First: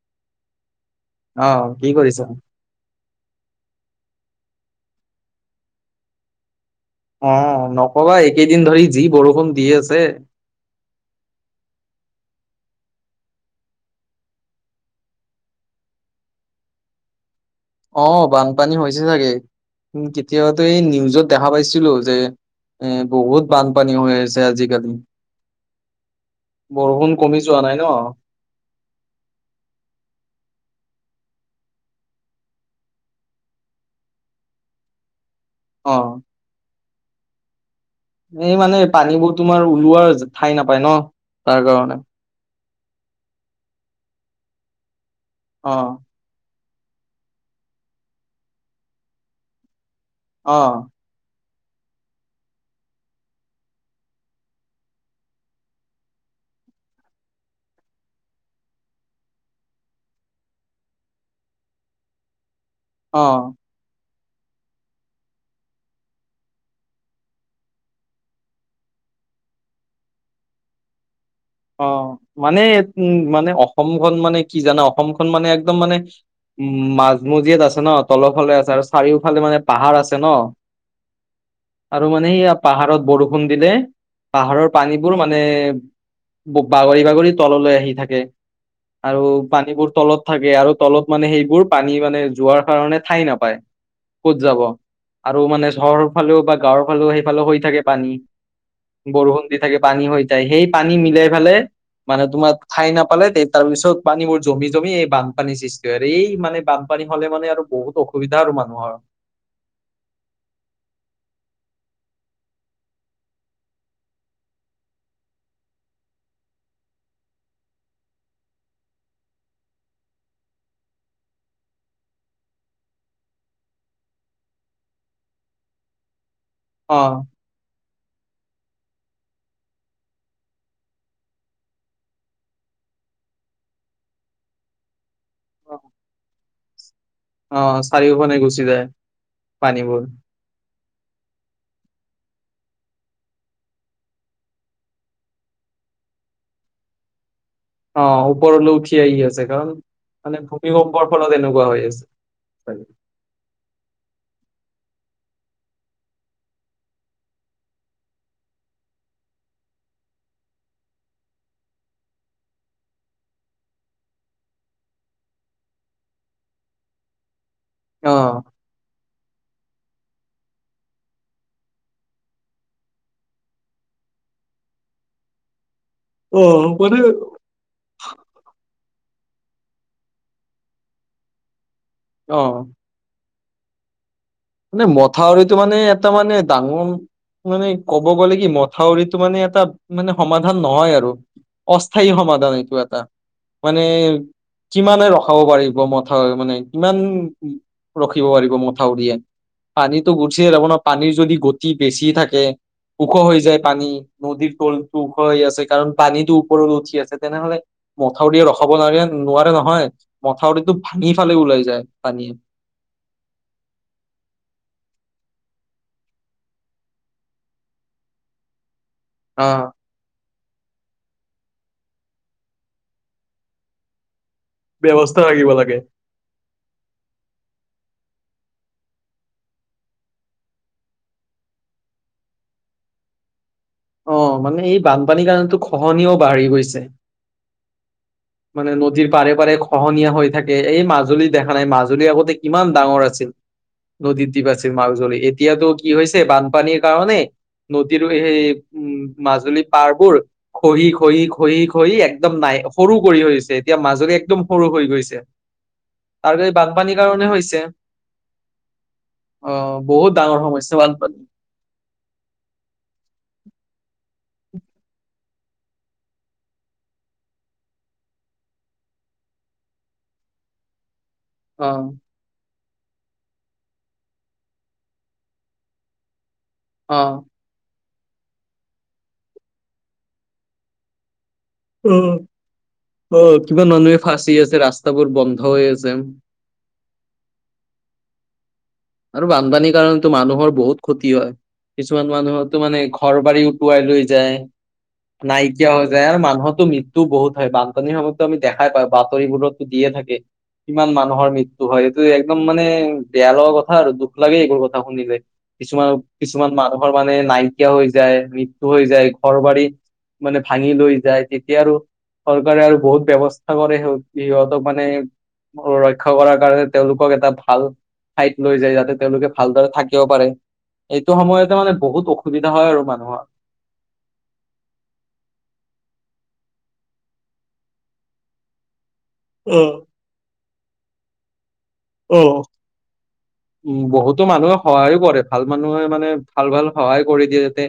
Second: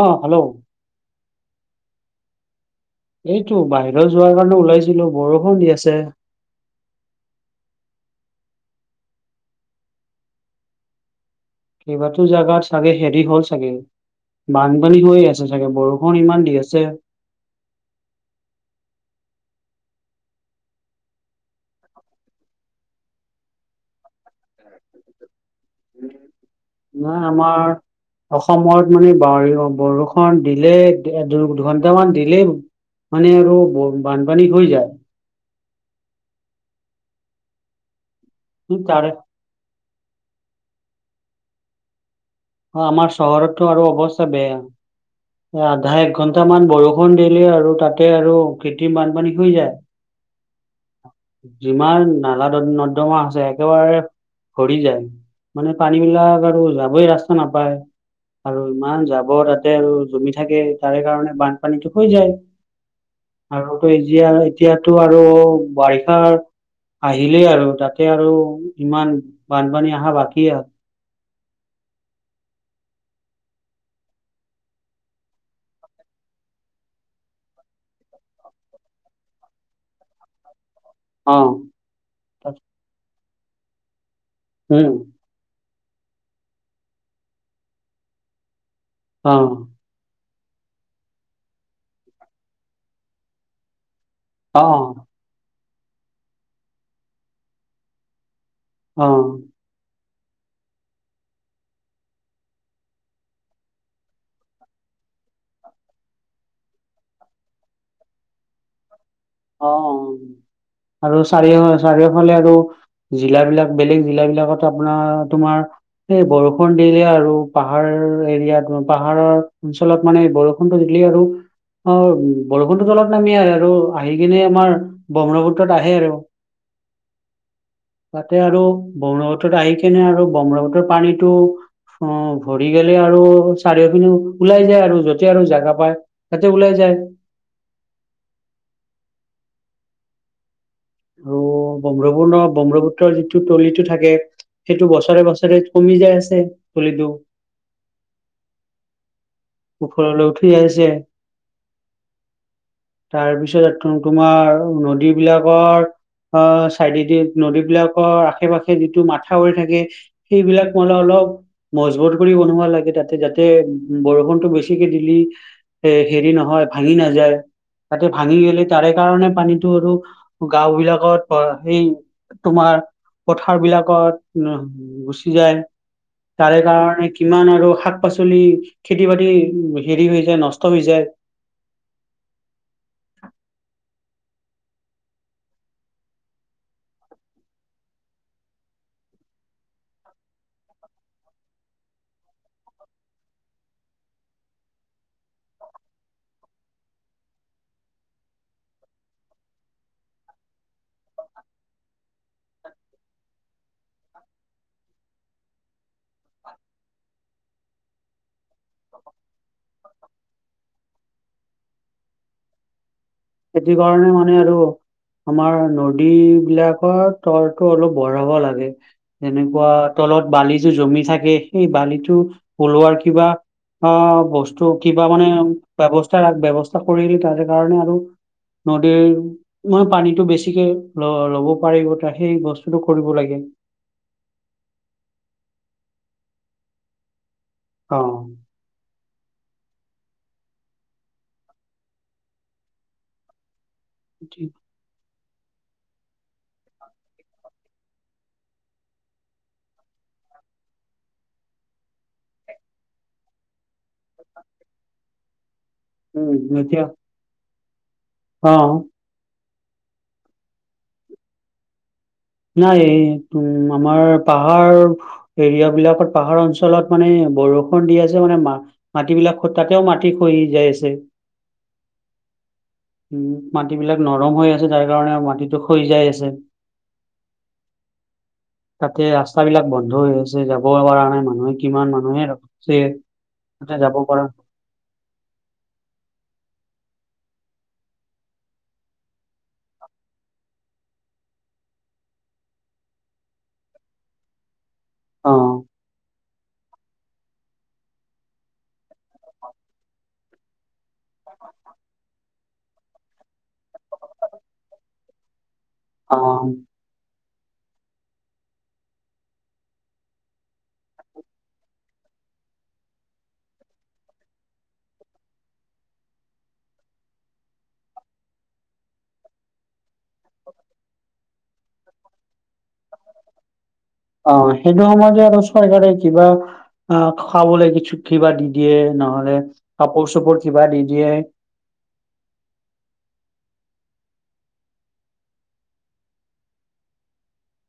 অ', hello. অ', কি কৰিছ। এইটো বাহিৰত যোৱাৰ কাৰণে ওলাইছিলো, বৰষুণ দি আছে। অ', নক'বা এইকেইদিন ধৰি যি বৰষুণ দি আছে। কেইবাতো জাগাত চাগে হেৰি হ'ল চাগে। বানপানী হৈ আছে চাগে, বৰষুণ ইমান দি আছে। অ', বানপানী হৈছে চাগে, উম কেতিয়াবাতো এই নিউজত দেখা পাইছিলো যে এ বহুত বানপানী হৈ আছে আজিকালি। বৰষুণ নাই কমি যোৱা আমাৰ নাই ন অসমত বুলি [unintelligible] বৰষুণ দিলে দু- দুঘন্টামান দিলেই মানে আৰু ব বানপানী হৈ যায়। অ'। এই মানে তাৰে পানীবোৰ তোমাৰ ওলোৱাৰ ঠাই নাপায় ন, তাৰ কাৰণে। অ', আমাৰ চহৰতটো আৰু অৱস্থা বেয়া, অ আধা এক ঘন টামান বৰষুণ দিলে আৰু তাতে আৰু কৃত্ৰিম বানপানী হৈ যায়। অ'। যিমান নালা ন-নৰ্দমা আছে, একেবাৰে ভৰি যায়। মানে পানীবিলাক আৰু যাবই ৰাস্তা নাপায়। আৰু ইমান জাবৰ তাতে আৰু জমি থাকে, তাৰে কাৰণে বানপানীটো হৈ যায়। অ'। আৰু টো এতিয়া এতিয়াতো আৰু বাৰিষা আহিলেই আৰু তাতে আৰু ইমান বানপানী আহা বাকী অ', মানে উম মানে অসমখন মানে কি জানা, অসমখন মানে একদম মানে উম, মাজমজিয়াত আছে ন তলৰফালে আছে, আৰু চাৰিওফালে মানে পাহাৰ আছে ন। অ'। আৰু মানে সেয়া তাত- পাহাৰত বৰষুণ দিলে, পাহাৰৰ উম পানীবোৰ মানে ব বাগৰি, বাগৰি তললৈ আহি থাকে, আৰু অ পানীবোৰ তলত থাকে আৰু তলত মানে সেইবোৰ পানী মানে যোৱাৰ কাৰণে ঠাই নাপায়, ক'ত যাব। অ আৰু মানে চহৰৰ ফালেও বা গাঁৱৰ ফালেও সেইফালেও হৈ থাকে পানী, বৰষুণ দি অ থাকে পানী হৈ যায়, সেই পানী মিলাই ফেলাই মানে তোমাৰ ঠাই নাপালে তে তাৰপিছত পানীবোৰ জমি, জমি এই বানপানীৰ সৃষ্টি হয়, আৰু এই মানে বান পানী হ'লে মানে আৰু বহুত অসুবিধা আৰু মানুহৰ। অ', অ', আৰু চাৰিও- চাৰিওফালে আৰু জিলাবলাক বেলেগ জিলাবিলাকত আপোনাৰ তোমাৰ এই বৰষুণ দিলে আৰু পাহাৰ এৰিয়াত পাহাৰৰ অঞ্চলত মানে বৰ ষুণটো দিলি আৰু অ', বৰষুণটো তলত নামি আহে আৰু আহি কিনে আমাৰ ব্ৰহ্মপুত্ৰত আহে আৰু। অ'। তাতে আৰু ব্ৰহ্মপুত্ৰত আহি কেনে আৰু ব্ৰহ্মপুত্ৰৰ পানীটো অ', ভৰি গ'লে আৰু চাৰিও পিনে ওলাই যায় আৰু য'ত এতিয়া আৰু জাগা পাই তাতে ওলাই যায়। অঁ' চাৰিওপানে গুচি যায় পানীবোৰ। আৰু ব্ৰহ্মপুৰ্ণ ব্ৰহ্মপুত্ৰৰ যিটো তলিটো থাকে- সেইটো বছৰে বছৰে কমি যায় আছে তলিটো। অ' ওপৰলৈ উঠি- ঠি আহি আছে কাৰণ ওপৰলৈ মানে উঠি আহিছে ভূমিকম্পৰ ফলত এনেকুৱা হৈ আছে। তাৰ পিছত এটো তোমাৰ নদী বিলাকৰ- অঁ' চাইডেদি নদীবলাকৰ আশে পাশে যিটো মাথাউৰি থাকে- সেইবিলাক মলে অলপ মজবুত কৰি বনোৱা লাগে তাতে যাতে বৰষুণ- টো বেছিকে দিলি এ' হেৰি নহয় ভাঙি নাযায়। তাতে অ ভাঙি গেলে তাৰে কাৰণে পানীটো আৰু- গাওঁ বিলাকত অ সেই তোমাৰ পথাৰ বিলাকত উম- গুচি যায়। অ তাৰে মানে কাৰণে কিমান আৰু শাক পাচলি খেতি- তি বাতি উ হেৰি হৈ যায় নষ্ট হৈ যায়। অঁ' মানে মথাউৰিটো মানে এটা মানে ডাঙৰ- মানে ক'ব গ'লে কি মথাউৰিটো মানে এটাত মানে সমাধান নহয় আৰু। অস্থায়ী সমাধান এইটো এটা। মানে- কিমানে ৰখাব পাৰিব মথাউৰি মানে কিমান পাৰিব মথাউৰিয়ে? পানীটো গুচিয়ে যাব ন, পানীৰ যদি গতি বেছি থাকে ওখ হৈ যায় পানী- নদীৰ তলটো ওখ হৈ আছে কাৰণ পানীটো ওপৰলৈ উঠি আছে, তেনেহলে- মথাউৰিয়ে ৰখাব নোৱাৰে নোৱাৰে নহয় মথাউৰিটো ভাঙি ফালে ওলাই যায় পানীয়ে। খেতি কাৰণে মানে আৰু- আমাৰ নদী বিলাকৰ তলটো অলপ বঢ়াব লাগে। আহ এনেকুৱা- তলত বালিটো জমি থাকে সেই বালি টো ওলোৱাৰ কিবা অঁ' বস্তু- টো কিবা ব্যৱস্থা মানে থাকিব লাগে। ব্যৱস্থা ব্যৱস্থা কৰিল তাৰে কাৰণে আৰু- নদীৰ মই পানীটো বেছিকে ল ল'ব পাৰিব তাকে সেই বস্তুটো কৰিব লাগে। অঁ' মানে এই বানপানী কাৰণেটো খহনিও বাঢ়ি গৈছে। অঁ' মানে নদীৰ পাৰে পাৰে খহনীয়া হৈ থাকে এই মাজুলী দেখা নাই মাজুলী আগতে কিমান ডাঙৰ আছিল। নদীৰ দ্বীপ ঠিক। আছিল। মজুলী এতিয়াতো কি হৈছে বানপানীৰ কাৰণে নদীৰো এই- মাজুলী পাৰবোৰ- খহি খহি খহি খহি একদম নাই সৰু কৰি হৈছে এতিয়া মাজতে একদম সৰু গৈছে। [inaudible] উম এতিয়া- বানপানীৰ কাৰণে হৈছে। অঁ' অঁ বহুত ডাঙৰ সমস্যা বানপানী। নাই এই উম আমাৰ পাহাৰ- এৰিয়া বিলাকত পাহাৰ অঞ্চলত মানে বৰষুণ দি আছে মানে মা- মাটিবিলাকত তাতেও মাটি খহি যাই আছে। অঁ। উম' মাটি বিলাক নৰম হৈ আছে তাৰ কাৰণে মাটিটো খহি যাই আছে। অঁ। তাতে ৰাস্তাবিলাক বন্ধ হৈ আছে যাব পৰা নাই মানুহ অ অ কিমান তাতে যাব মানুহে পৰা ফাচি আছে, ৰাস্তাবোৰ বন্ধ হৈ আছে। আৰু বানপানীৰ কাৰণটো মানুহৰ বহুত ক্ষতি হয়। কিছুমান মানুহোটো মানে ঘৰ বাৰী উটুৱাই লৈ যায়। অ নাইকিয়া হৈ যায় আৰু মানুহতো মৃত্ টো বহুত হয় বানপানীৰ সময়তো আম দেখাই পাওঁ, বাতৰিবোৰতো দিয়ে থাকে। কিমান মানুহৰ মৃত্যু হয়, এইটো একদম মানে বেয়া লগা কথা। হয় দুখ লাগে এইবোৰ কথা শুনিলে, কিছুমান কিছুমান অ মানুহ ঘৰ মানে নাইকিয়া হৈ যায় মৃত্যু হৈ যায় ঘৰ বাৰী মানে ভাঙি লৈ যায় তেতিয়া আৰু চৰকাৰে আৰু বহুত ব্যৱস্থা কৰে সি সিহঁতক মানে ৰক্ষা কৰাৰ কাৰণে তেওঁলোকক এটা ভাল ঠাইত লৈ যায় যাতে তেওঁলোকে ভালদৰে থাকিব পাৰে। এইটো সময়তে মানে বহুত অসুবিধা হয় আৰু মানুহৰ। অ সেইটো সময় যে আৰু চৰকাৰে কিবা আহ খাবলৈ কিছু কিবা দি দিয়ে নহলে অ', কাপোৰ চাপোৰ কিবা দি দিয়ে। অ। উ বহুতো মানুহে সহায়ো কৰে ভাল মানুহে মানে ভাল ভাল সহায় কৰি দিয়ে যাতে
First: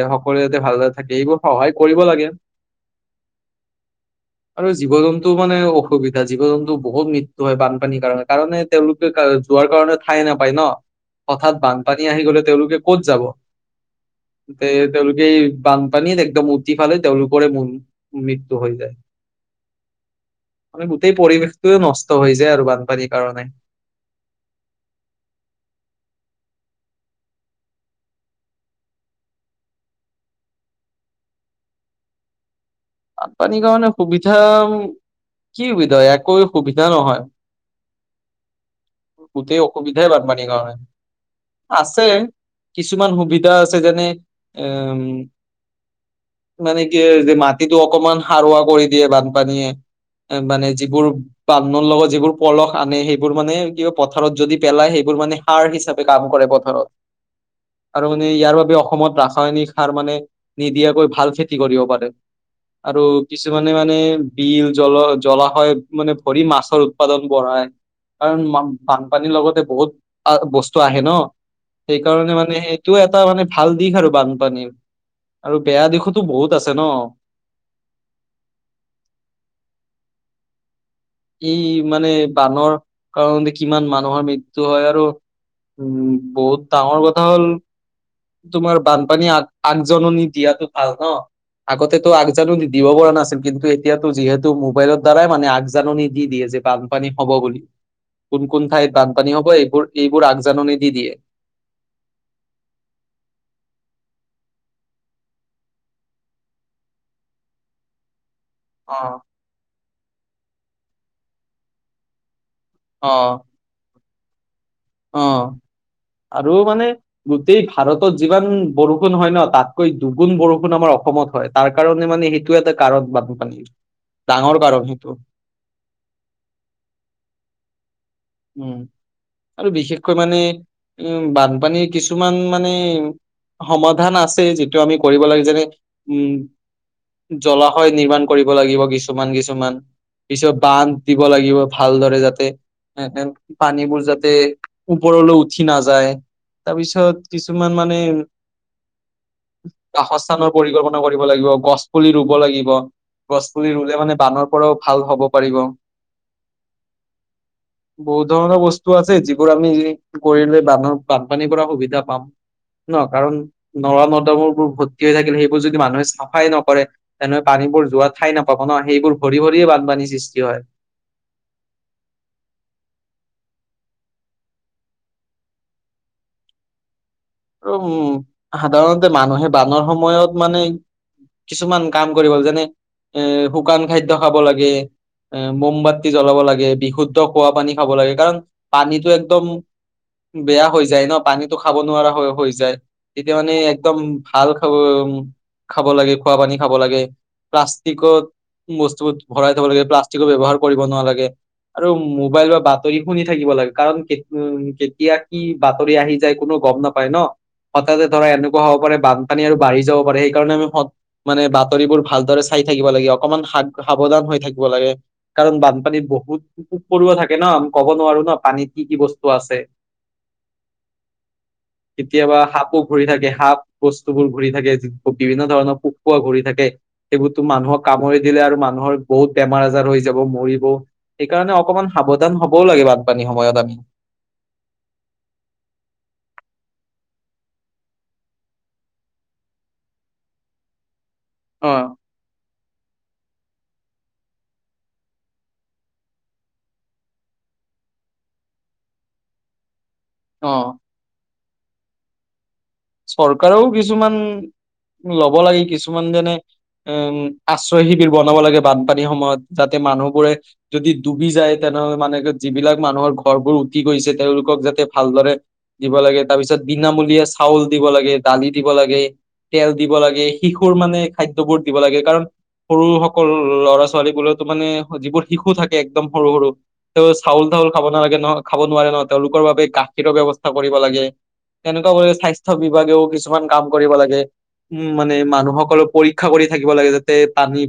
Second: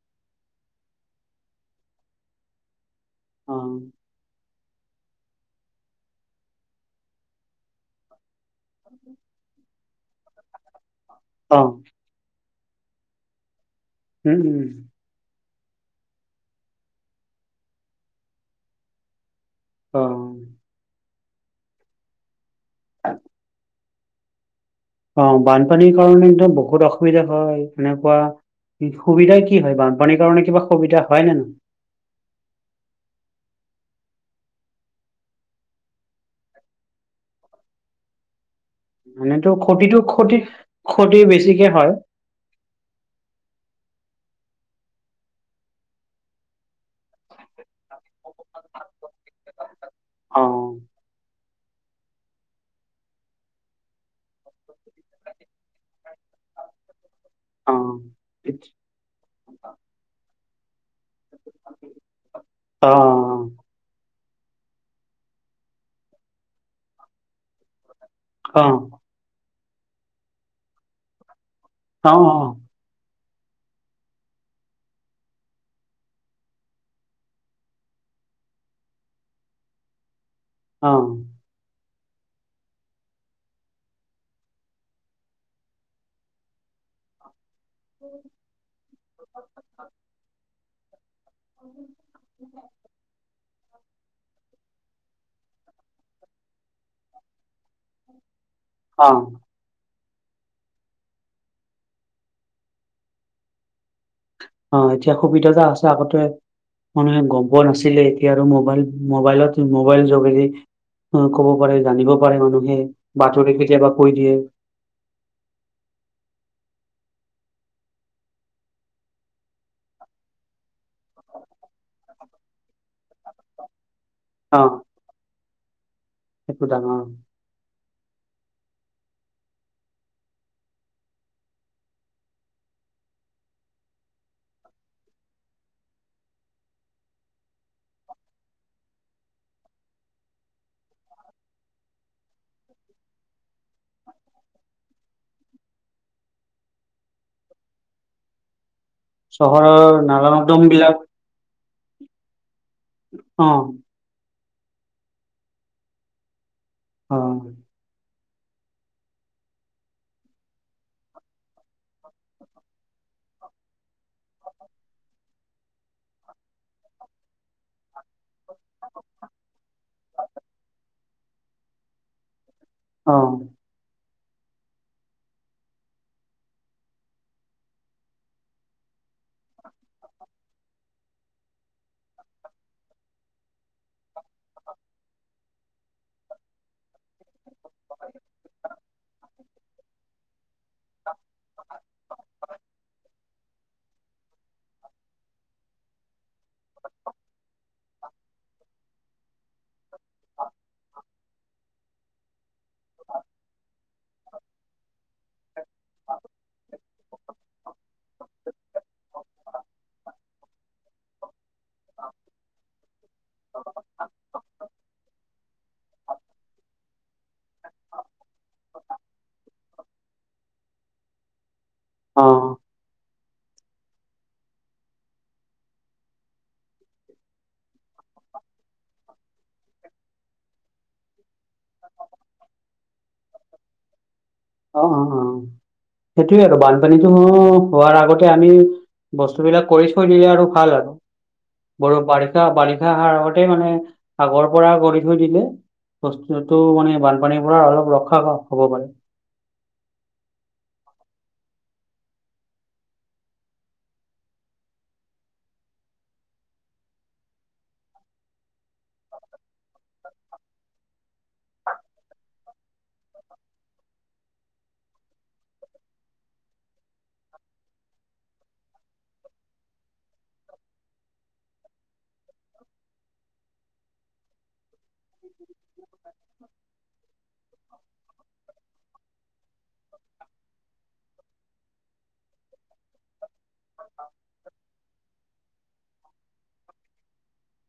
এ সকলোৱে যাতে ভালদৰে থাকে এইবোৰ কৰিব লাগে। অ আৰু জীৱ জন্তু মানে অসুবিধা জীৱ জন্তু বহুত মৃত্যু হয় বানপানীৰ কাৰণে। কাৰণে তেওঁলোকে যোৱাৰ কাৰণে ঠাই নাপায় ন অ হঠাৎ বান্ধ পানী আহি গলে তেওঁলোকে ক'ত যাব, উম উম তে তেওঁলোকে এই বানপানীত একদম উতি ফেলাই তেওঁলোকৰে ম মৃত্যু হৈ যায়। অ। মানে গোটেই পৰিৱেশটোয়ে নষ্ট হৈ যায় আৰু বানপানীৰ কাৰণে। অ বানপানীৰ কাৰণে একদম বহুত অসুবিধা হয় এনেকুৱা। সুবিধাই কি হয় বানপানীৰ কাৰণে কিবা সুবিধা হয় নে নহয়? বানপানীৰ কাৰণে সুবিধা কি সুবিধা হয় একোৱে সুবিধা নহয়। নহয় এনেতো গোটেই ক্ষতিটো অসুবিধাই ক্ষতি বানপানীৰ কাৰণে। ক্ষতি বেছিকে হয় আছে কিছুমান সুবিধা আছে যেনে উম মানে কি যে মা খেতিটো অকমান সাৰুৱা কৰি দিয়ে বানপানীয়ে এ অ মানে যিবোৰ [unintelligible] লগত যিবোৰ পলস আনে সেইবোৰ মানে কি পথাৰত যদি পেলাই সেইবোৰ মানে সাৰ হিচাপে কাম কৰে পথাৰত। [unintelligible] অ আৰু মানে ইয়াৰ বাবে অসমত ৰাসায়নিক সাৰ মানে নিদিয়াকৈ ভাল খেতি কৰিব পাৰে। অ অ আৰু কিছুমানে মানে বিল জ্বল জলাসয় মানে ভৰি মাছৰ উৎপাদন বঢ়ায়। কাৰণ অ [unintelligible] পানীৰ লগতে বহুত বস্তু আহে ন অ সেইকাৰণে মানে সেই এইটো এটা মানে ভাল দিশ আৰু বানপানীৰ, আৰু বেয়া দিশতো বহুত আছে ন। অ। ই মানে বানৰ কৰণে কিমান মানুহৰ মৃত্যু হয় আৰু উম বহুত ডাঙৰ কথা হ'ল তোমাৰ বানপানী আগ আগজাননী, দিয়াতটো ভাল ন'? আগতেটো আগজাননি দিব পৰা নাছিল, কিন্তু এতিয়াতো, যিহেতু মোবাইলৰ দ্বাৰাই মানে আগ জাননী দি দিয়ে যে, বানপানী হব বুলি। কোন কোন ঠাইত অ বানপানী হব এইবোৰ এইবোৰ আগজাননী দি দিয়ে। অ ', এতিয়া সুবিধা এটা আছে আগতে, মানুহে গম পোৱা নাছিলে, এতিয়া আৰু মোক অ মবাইল-মোবাইলত, মোবাইল যোগেদি ক'ব পাৰে, জানিব পাৰে, মানুহে। অ বাতৰি কেতিয়াবা কৈ দিয়ে। অ', আৰু মানে গোটেই ভাৰতত যিমান বৰষুণ হয় ন', তাতকৈ দুগুণ বৰষুণ, আমাৰ অসমত হয়। তাৰ কাৰণে মানে, সেইটো এটা কাৰণ বানপানীৰ, অ ডাঙৰ কাৰণ সেইটো। সেইটো ডাঙৰ। উম, আৰু বিশেষকৈ মানে, উম, বানপানীৰ কিছুমান মানে সমাধান আছে, যিটো আমি কৰিব লাগে যেনে, উম জলাশয় নিৰ্মাণ কৰিব লাগিব, কিছুমান-কিছুমান। পিছত বান্ধ দিব লাগিব, ভালদৰে যাতে [unintelligible] পানীবোৰ যাতে, ওপৰলৈ উঠি নাযায়। তাৰপিছত কিছুমান মানে, চহৰৰ নালা বাসস্থানৰ নৰ্দম বিলাক পৰিকল্পনা কৰিব ৰুব লাগিব, গছ পুলি ৰুব লাগিব। গছ অ পুলি ৰুলে মানে, বানৰ পৰাও ভাল হ'ব পাৰিব। অ'। বহুত ধৰণৰ বস্তু আছে, যিবোৰ আমি কৰিলে বানৰ, বানপানী পৰা সুবিধা পাম। ন', কাৰণ, নৰ নৰ্দমা বোৰ ভৰ্তি হৈ থাকিলে, সেইবোৰ যদি মানুহে চাফাই নকৰে তেনে পানীবোৰ যোৱা ঠাই নাপাব ন', সেইবোৰ ভৰি-ভৰিয়ে বানপানী সৃষ্টি হয়। অ'। আৰু উম, সাধাৰণতে মানুহে বানৰ সময়ত মানে কিছুমান কাম কৰিব যেনে, এ শুকান খাদ্য খাব লাগে। এ মোমবাত্তি জ্বলাব লাগে, বিশুদ্ধ খোৱা পানী খাব লাগে। কাৰণ, পানীটো একদম বেয়া হৈ যায় ন', পানীতো খাব নোৱাৰা হৈ-হৈ যায়। তেতিয়া মানে একদম, ভাল খাব উ খাব লাগে, খোৱা পানী খাব লাগে। প্লাষ্টিকত বস্তু [unintelligible] ভৰাই থব লাগে, প্লাষ্টিকো ব্যৱহাৰ কৰিব নালাগে। আৰু মোবাইল বা বাতৰি শুনি থাকিব লাগে। কাৰণ, কে, উ, কেতিয়া, কি বাতৰি আহি যায় কোনো গম নাপ নাপায় ন', হঠাতে ধৰা এনেকুৱা হব পাৰে, বানপানী আৰু বাঢ়ি যাব পাৰে, সেইকাৰণে আমি মানে বাতৰিবোৰ ভালদৰে চাই থাকিব লাগে, অকমান, স-সাৱধান হৈ থাকিব লাগে। কাৰণ বানপানীত বহুত, পুক পৰুৱা থাকে ন', আমি ক'ব নোৱাৰো ন' পানীত কি কি বস্তু আছে। অ কেতিয়াবা সাপো ঘূৰি থাকে, সাপ বস্তুবোৰ ঘূৰি থাকে, য বিভিন্ন ধৰণৰ পোক পৰুৱা ঘূৰি থাকে। সেইবোৰতো মানুহক কামুৰি দিলে আৰু, মানুহৰ বহুত বেমাৰ আজাৰ হৈ যাব, মৰিব সেইকাৰণে অকমান সাৱধান হবও লাগে, বানপানী সময়ত আমি। অ', অ', অ', সেইটোয়ে আৰু বানপানীতো, হোৱাৰ আগতে আমি বস্তু বিলাক কৰি থৈ দিলে আৰু ভাল আৰু, অ বৰ বাৰিষা-বাৰিষা আহাৰ আগতে মানে, আগৰ পৰা কৰি থৈ দিলে বস্তুটো, মানে বানপানীৰ পৰা অলপ ৰক্ষা হ'ব পাৰে। অ'। চৰকাৰেও কিছুমান লব লাগে, কিছুমান যেনে উম, আশ্ৰয় শিবিৰ বনাব লাগে বানপানীৰ সময়ত, যাতে মানুহবোৰে যদি ডুবি যায়, তেনেহ'লে মানে, যিবিলাক মানুহৰ ঘৰবোৰ উতি গৈছে, তেওঁলোকক যাতে ভালদৰে দিব লাগে। তাৰ পিছত, বিনামূলীয়া চাউল দিব লাগে, দালি দিব লাগে। তেল দিব লাগে। শিশুৰ মানে, খাদ্যবোৰ দিব লাগে। কাৰণ সৰু সকল, ল'ৰা ছোৱালীবোৰক মানে, যিবোৰ শিশু থাকে, একদম সৰু-সৰু তেওঁ চাউল টাউল খাব নালাগে নহ খাব নোৱাৰে ন', তেওঁলোকৰ বাবে গাখীৰৰ ব্যৱস্থা কৰিব লাগে। তেনেকুৱা কৰি স্বাস্থ্য বিভাগেও কিছুমান কাম কৰিব লাগে। উম, মানে মানুহসকলৰ ৰক্ষা কৰি থাকিব লাগে, যাতে পানী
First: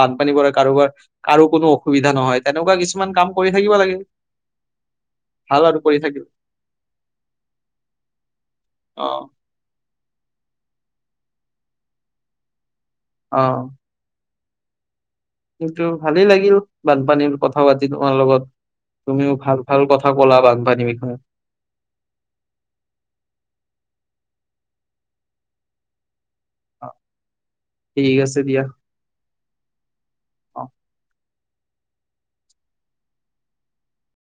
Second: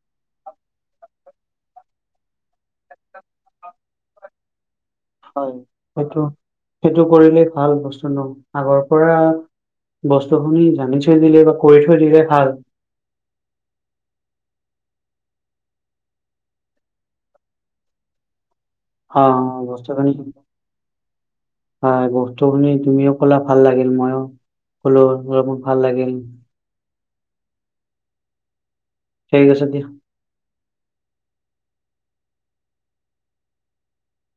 বানপানী পৰা কাৰোবাৰ, কাৰো কোনো অসুবিধা নহয়, তেনেকুৱা কিছুমান কাম কৰি থাকিব লাগে। হয়, ভাল আৰু কৰি থাকিব সেইটো, সেইটো কৰিলেই ভাল বস্তু ন' আগৰ অ পৰা বস্তুখিনি জানি থৈ দিলে, বা কৰি থৈ দিলে ভাল। অ'। কিন্তু, ভালেই লাগিল বানপানীৰ কথা পাতি তোমাৰ লগত। অ তুমিও ভাল, ভাল কথা বস্তুখিনি ক'লা বানপানী বিষয়ে। হয়, বস্তুখিনি তুমিও ক'লা ভাল লাগিল মইও। হ'লও মোৰো বহুত ভাল লাগিল। অ', ঠিক আছে দিয়া। ঠিক আছে দিয়া। অ'।